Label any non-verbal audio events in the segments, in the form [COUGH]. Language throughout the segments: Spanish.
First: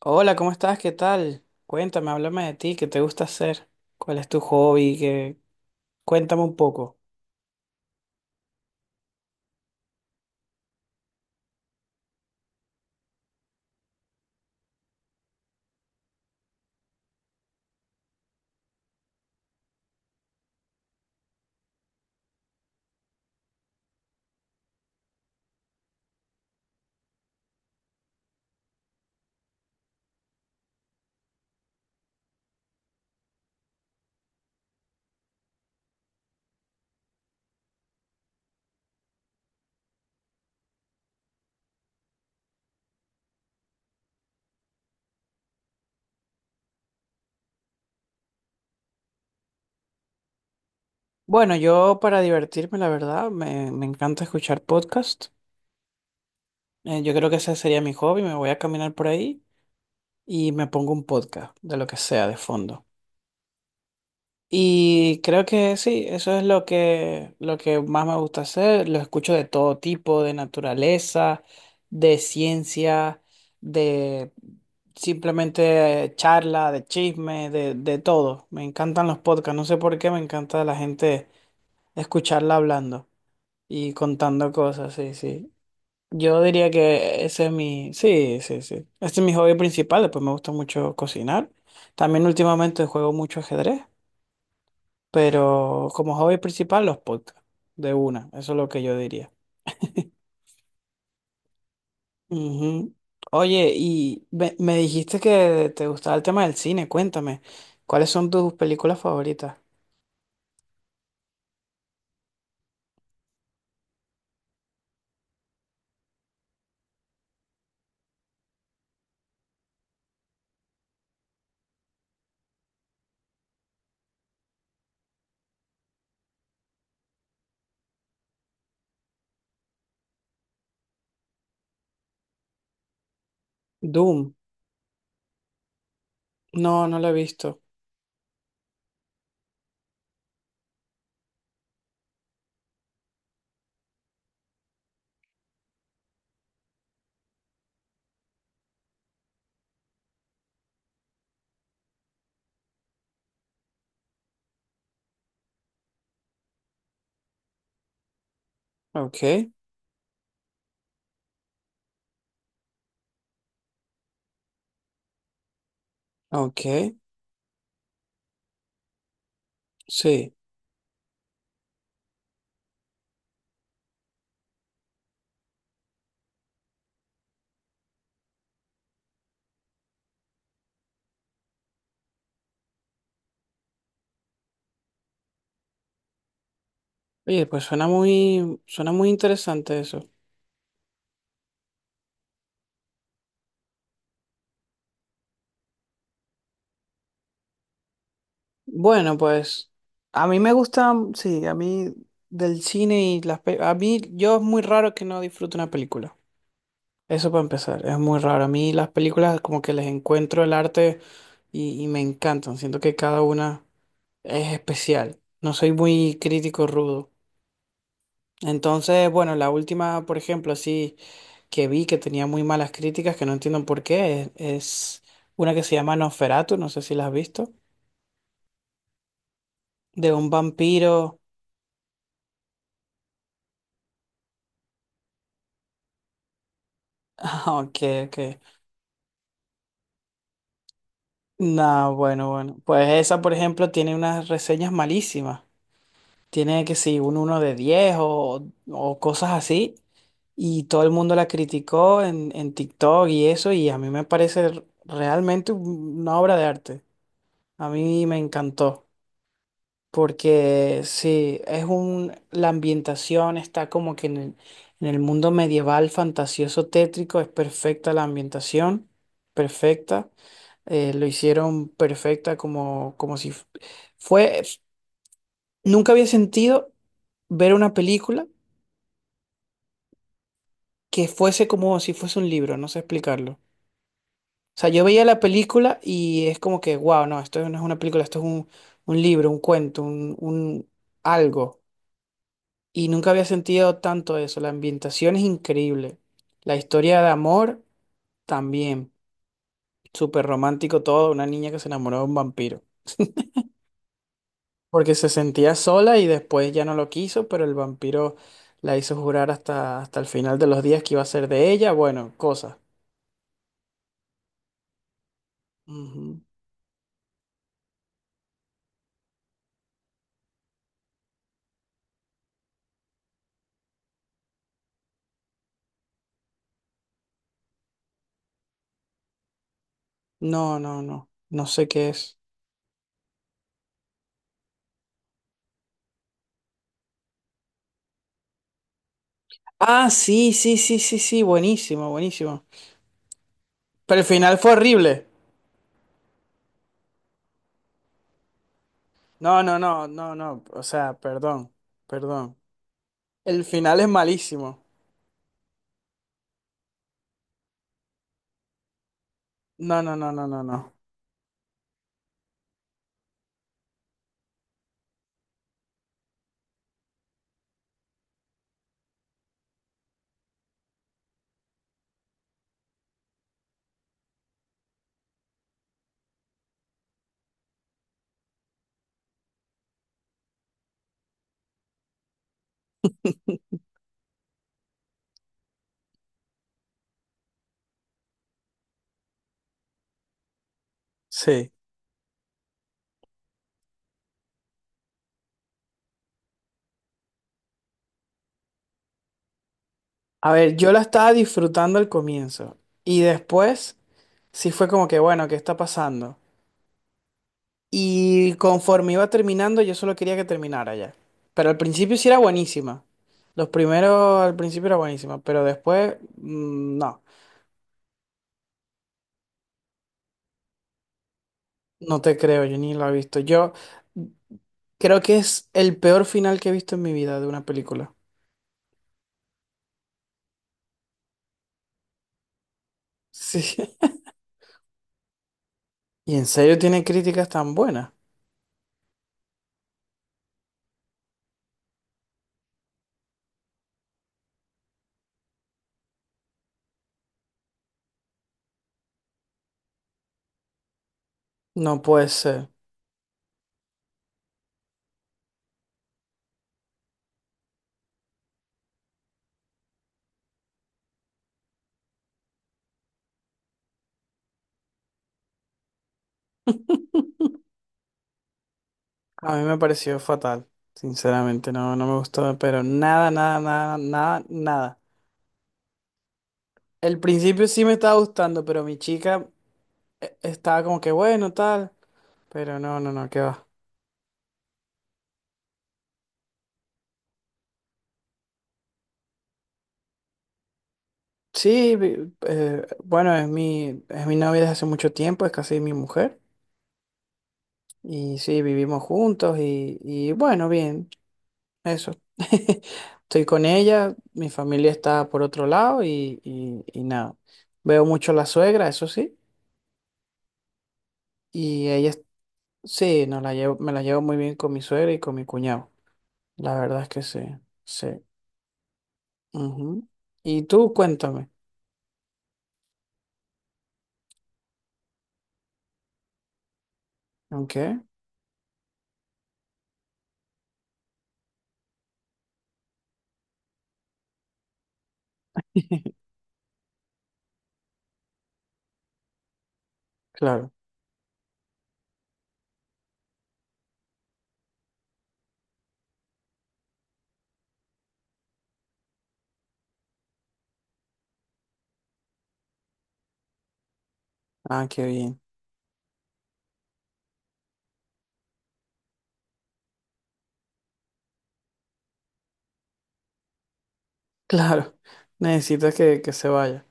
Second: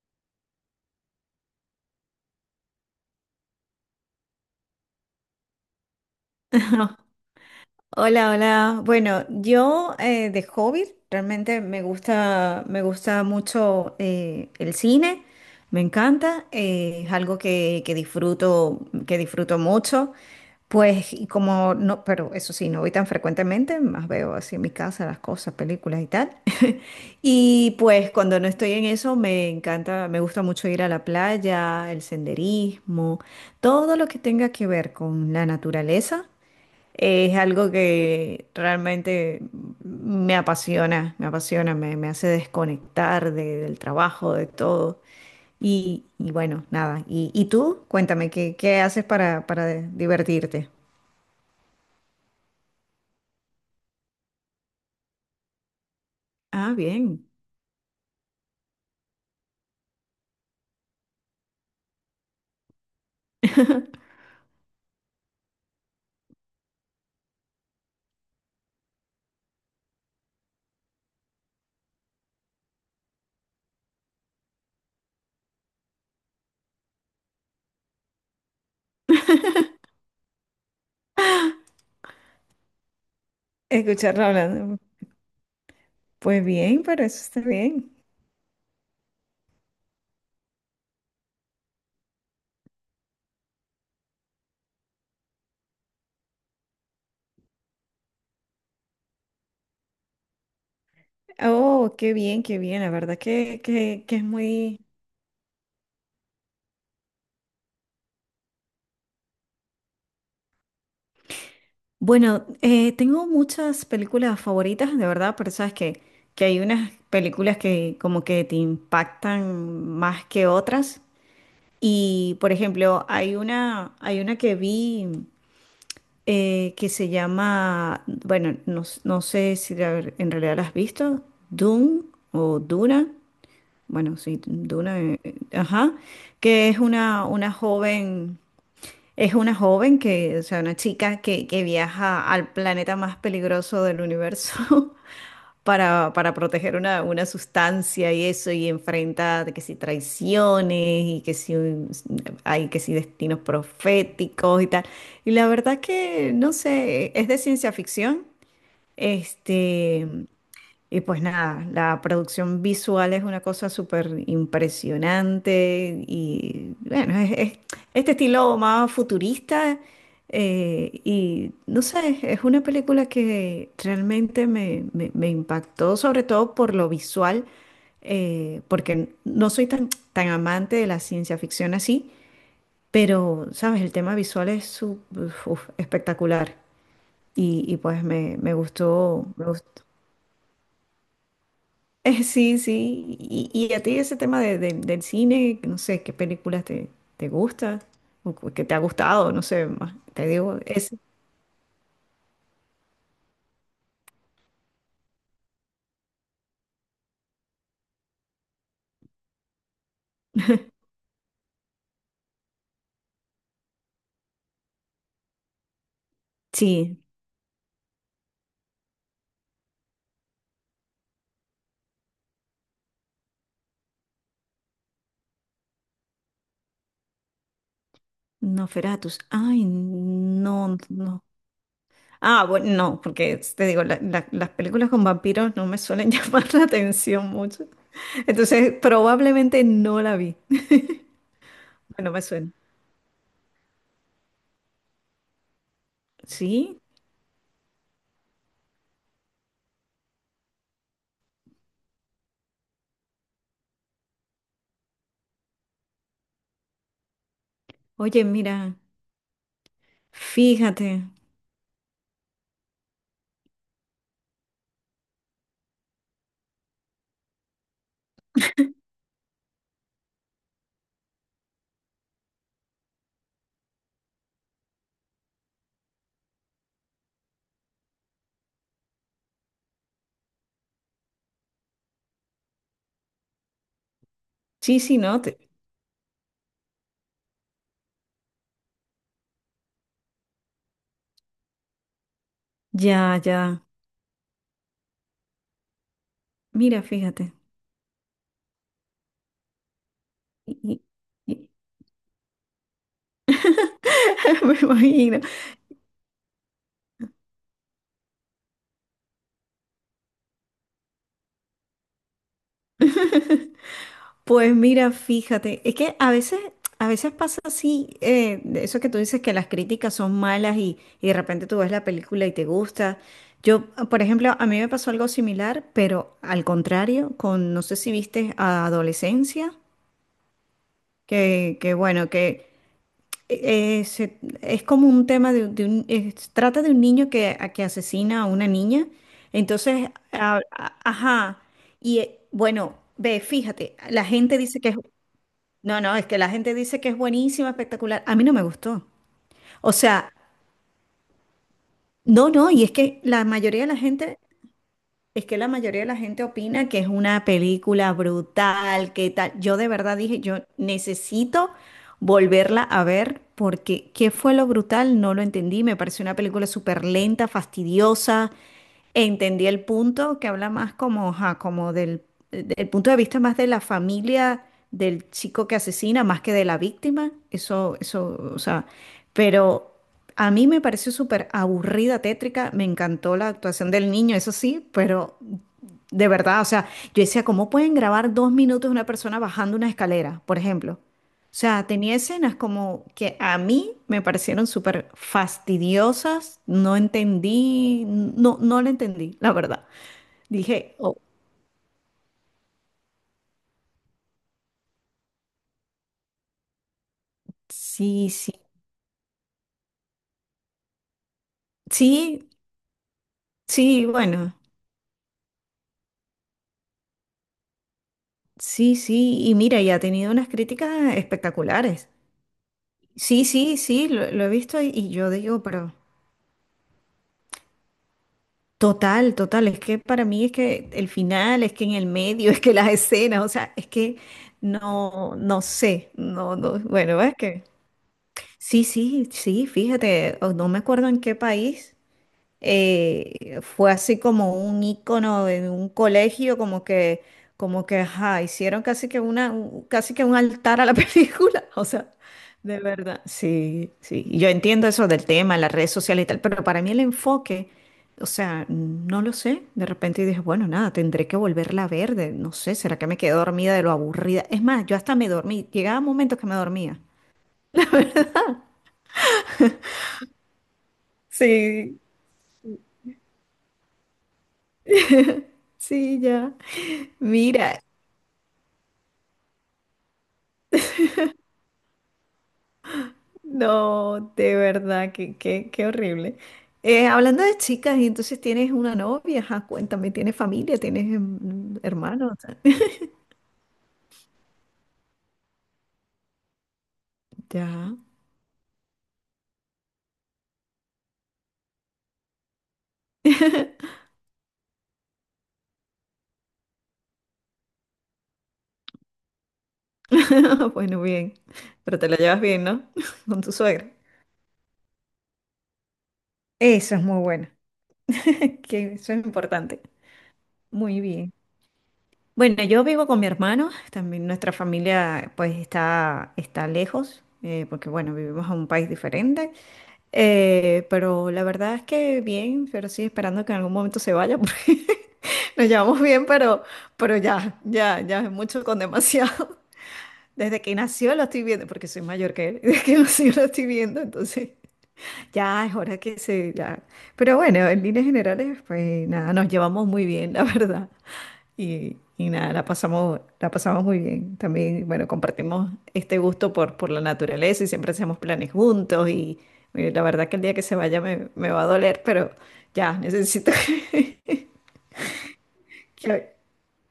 Hola, ¿cómo estás? ¿Qué tal? Cuéntame, háblame de ti, ¿qué te gusta hacer? ¿Cuál es tu hobby? ¿Qué- Cuéntame un poco. [LAUGHS] Hola, hola. Bueno, yo de hobby realmente me gusta mucho el cine, me encanta, es algo que disfruto mucho. Pues, y como no, pero eso sí, no voy tan frecuentemente, más veo así en mi casa las cosas, películas y tal. [LAUGHS] Y pues cuando no estoy en eso, me encanta, me gusta mucho ir a la playa, el senderismo, todo lo que tenga que ver con la naturaleza. Es algo que realmente me apasiona, me hace desconectar del trabajo, de todo. Y bueno, nada. ¿Y tú? Cuéntame, qué haces para divertirte? Bueno, yo para divertirme, la verdad, me encanta escuchar podcast. Ah, Yo bien. creo que ese sería mi hobby, me voy a caminar por ahí y me pongo un podcast, de lo que sea, de fondo. [LAUGHS] Y creo que sí, eso es lo que más me gusta hacer. Lo escucho de todo tipo, de naturaleza, de ciencia, de simplemente charla, de chisme, de todo. Me encantan los podcasts, no sé por qué me encanta la gente escucharla hablando y Escucharlo contando hablando. cosas, sí, sí. Yo Pues diría bien, pero eso que está ese es mi, bien. sí, sí, sí. Este es mi hobby principal, después me gusta mucho cocinar. También últimamente juego mucho ajedrez. Pero como hobby principal, los podcasts, de una, eso es lo que yo diría. Oh, qué bien, qué bien. La Ujú. verdad Oye, que es y me muy. dijiste que te gustaba el tema del cine, cuéntame, ¿cuáles son tus películas favoritas? Bueno, tengo muchas películas favoritas, de verdad, pero sabes que hay unas películas que como que te impactan más que otras. Y, por ejemplo, hay una que vi que se llama, bueno, no, no sé si en realidad la has visto, Dune o Duna, bueno, Doom, sí, Duna, ajá, que es no, no la he una visto. joven. Es una joven que, o sea, una chica que viaja al planeta más peligroso del universo [LAUGHS] para proteger una sustancia y eso, y enfrenta de que si traiciones y que si hay que si destinos proféticos y tal. Y la verdad que, no sé, es de ciencia ficción. Ok, Este, y pues nada, la producción visual es una cosa súper impresionante y ok, bueno, es este estilo más futurista sí. Y no sé, es una película que realmente me impactó, sobre todo por lo visual, porque no soy tan amante de la ciencia ficción así, pero sabes, el tema visual es uf, espectacular Oye, pues y pues me suena muy gustó, me interesante gustó. eso. Sí, sí. Y a ti ese tema del cine, no sé, qué películas te gusta o que te ha Bueno, gustado, no sé, pues más, a te mí me digo, es, gusta, sí, a mí del cine y las... pe- A mí, yo es muy raro que no disfrute una película. Eso para empezar, es muy raro. A mí las películas como que les encuentro el arte y me encantan. Siento que cada una es especial. No soy muy crítico sí, rudo. Entonces, bueno, la última, por ejemplo, así que vi que tenía muy malas críticas, que no entiendo por qué, es una que se llama Nosferatu, no sé si la has visto, Nosferatus. Ay, de un no, vampiro. no. [LAUGHS] Ah, bueno, no, porque te digo, las películas con vampiros no me suelen [LAUGHS] llamar la atención Ah, mucho. ok, ok. Entonces, probablemente no la vi. [LAUGHS] No, No me bueno, suena. bueno. Pues esa, por ejemplo, tiene unas reseñas malísimas. Tiene que Sí, si un uno de 10 o cosas así. Y todo el mundo la criticó en TikTok y eso, y a mí me parece realmente una obra de arte. A mí me oye, mira, encantó, porque fíjate. sí, es un, la ambientación está como que en el mundo medieval fantasioso tétrico, es perfecta la ambientación, perfecta. Lo hicieron perfecta como, como si fue, nunca había sentido ver una película que fuese como si fuese un libro, no sé explicarlo. O sea, Sí, yo sí, veía la no, película y es como que, wow, no, esto no es una película, esto es un libro, un cuento, un algo. Y nunca ya, había ya. sentido tanto eso. La ambientación es increíble. La Mira, historia de fíjate. amor también. Súper Y- romántico todo, una y- niña que se enamoró de un vampiro. [LAUGHS] Me Porque se imagino. sentía sola y después ya no lo quiso, pero el vampiro la hizo jurar hasta, hasta el final de los días que iba a ser de ella. Bueno, cosas. [LAUGHS] Pues mira, fíjate, es que Ujú. A veces pasa así, de eso que tú dices que las críticas son malas y de repente tú ves la película y te gusta. Yo, por ejemplo, a mí me pasó algo similar, pero al contrario, con, no sé si viste a Adolescencia, No, no, no. No sé que qué bueno, es. que es como un tema de un, trata de un niño que, que asesina a una niña. Ah, Entonces, sí, sí, sí, sí, sí. ajá, Buenísimo, y buenísimo. bueno, ve, fíjate, Pero la el gente final fue dice que es, horrible. no, no, es que la gente dice que es buenísima, espectacular. A mí no me gustó. No, no, O no, sea, no, no. O sea, perdón, no, perdón. no, y es que la El mayoría de la final es gente. malísimo. Es que la mayoría de la gente opina que es una película brutal, que tal. Yo de No, no, verdad no, dije, no, yo no, no. necesito volverla a ver porque ¿qué fue lo brutal? No lo entendí. Me pareció una película súper lenta, fastidiosa. Entendí el punto que habla más como, ajá, como del punto de vista más de la familia del chico que asesina, más que de la víctima. Eso, o sea, pero a mí me pareció súper aburrida, tétrica, me encantó la actuación del niño, eso sí, pero de verdad, o sea, yo decía, ¿cómo pueden grabar dos minutos de una persona bajando una escalera, por ejemplo? O Sí. sea, tenía escenas como que a mí me parecieron súper fastidiosas, no entendí, no, no la entendí, la verdad. A ver, yo Dije, la oh, estaba disfrutando al comienzo. Y después sí fue como que, bueno, ¿qué está pasando? sí, sí, Y conforme iba terminando, yo solo quería que terminara ya. Pero al principio sí era sí, buenísima. Los sí, primeros al bueno, principio era buenísima, pero después, no. sí, sí, y mira, y ha tenido unas críticas espectaculares. No te creo, yo ni la he visto. Sí, Yo sí, sí, lo he visto y creo yo que digo, es pero el peor final que he visto en mi vida de una película. total, total, es que para mí es que el final, es que en el medio, [LAUGHS] es que las escenas, o sea, Sí. es [LAUGHS] que no, no sé, ¿Y en no, serio no, tiene bueno, es críticas que tan buenas? sí, sí, sí, fíjate, o no me acuerdo en qué país. Fue así como un icono de un colegio, como que, ajá, hicieron casi que una, casi que un altar a la [LAUGHS] película, o No sea, puede ser. de verdad. Sí, sí, y yo entiendo eso del tema, las redes sociales y tal, pero para mí el enfoque, o sea, no lo sé, de repente dije, bueno, nada, tendré que volverla a ver, no sé, ¿será que me quedé dormida de lo aburrida? Es más, yo hasta me dormí, llegaba momentos que me dormía. A mí me pareció fatal, sinceramente, no, Sí, no me gustó, pero nada, nada, nada, nada, nada. sí, ya. [LAUGHS] El principio Mira, sí me estaba gustando, pero mi chica estaba como que bueno, tal, pero no, no, no, qué va. no, de verdad, qué, qué, qué horrible. Hablando de chicas, y entonces tienes una novia, ajá, cuéntame, ¿tienes familia? ¿Tienes mm, Sí, hermanos? [LAUGHS] Bueno, es mi novia desde hace mucho tiempo, es casi mi mujer. Ya. Y sí, vivimos juntos y bueno, bien, eso. [LAUGHS] Estoy con ella, mi familia está por otro lado y, y nada. Veo mucho a la suegra, eso sí, [LAUGHS] Bueno, bien. y Pero te ella, la es- llevas bien, ¿no? sí, [LAUGHS] Con nos tu la llevo, suegra. me la llevo muy bien con mi suegra y con mi cuñado. La Eso verdad es es muy que sí, bueno. sí. [LAUGHS] Que eso es importante. Ujú. Y tú Muy bien. cuéntame, Bueno, yo vivo con mi hermano. También nuestra familia, pues, está lejos, ¿ok? porque, bueno, vivimos en un país diferente. Pero la verdad es que bien, pero sí esperando que en algún momento se vaya, porque [LAUGHS] nos llevamos bien, [LAUGHS] pero ya, ya, ya es mucho con demasiado. [LAUGHS] Desde Claro, que nació lo estoy viendo, porque soy mayor que él, [LAUGHS] desde que nació lo estoy viendo, entonces [LAUGHS] ya es hora que se, ya. Pero bueno, en líneas generales, pues nada, nos llevamos muy bien, la [LAUGHS] verdad. Y nada, la pasamos muy bien. ah, También, qué bueno, bien. [LAUGHS] compartimos este gusto por la naturaleza y siempre hacemos planes juntos. Y, mire, la verdad que el día que se vaya me va a doler, pero ya, necesito que, [LAUGHS] Claro, necesitas que- que se vaya.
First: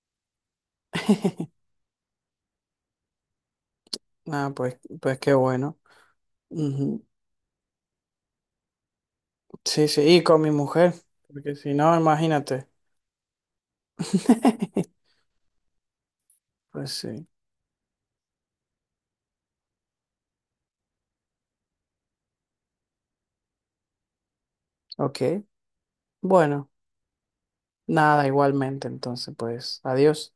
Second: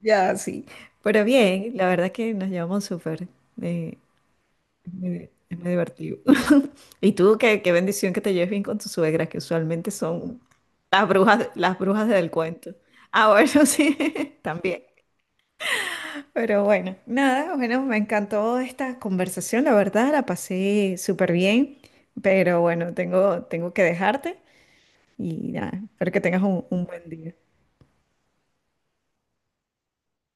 ya, sí. Pero [LAUGHS] bien, la verdad que nos llevamos súper. Eh, Ah, pues, pues qué es muy bueno. divertido. [LAUGHS] Ujú. Y tú, qué, qué bendición que te lleves bien con tus suegras, que Sí, usualmente sí, y con son mi mujer, porque si las no, brujas del imagínate. cuento. Ah, bueno, [LAUGHS] sí, también. [LAUGHS] Pero Pues bueno, sí, nada, bueno, me encantó esta conversación, la verdad, la pasé súper bien, pero bueno, tengo, tengo que dejarte ok. y nada, espero que tengas Bueno, un buen día. nada, igualmente, entonces, pues, adiós.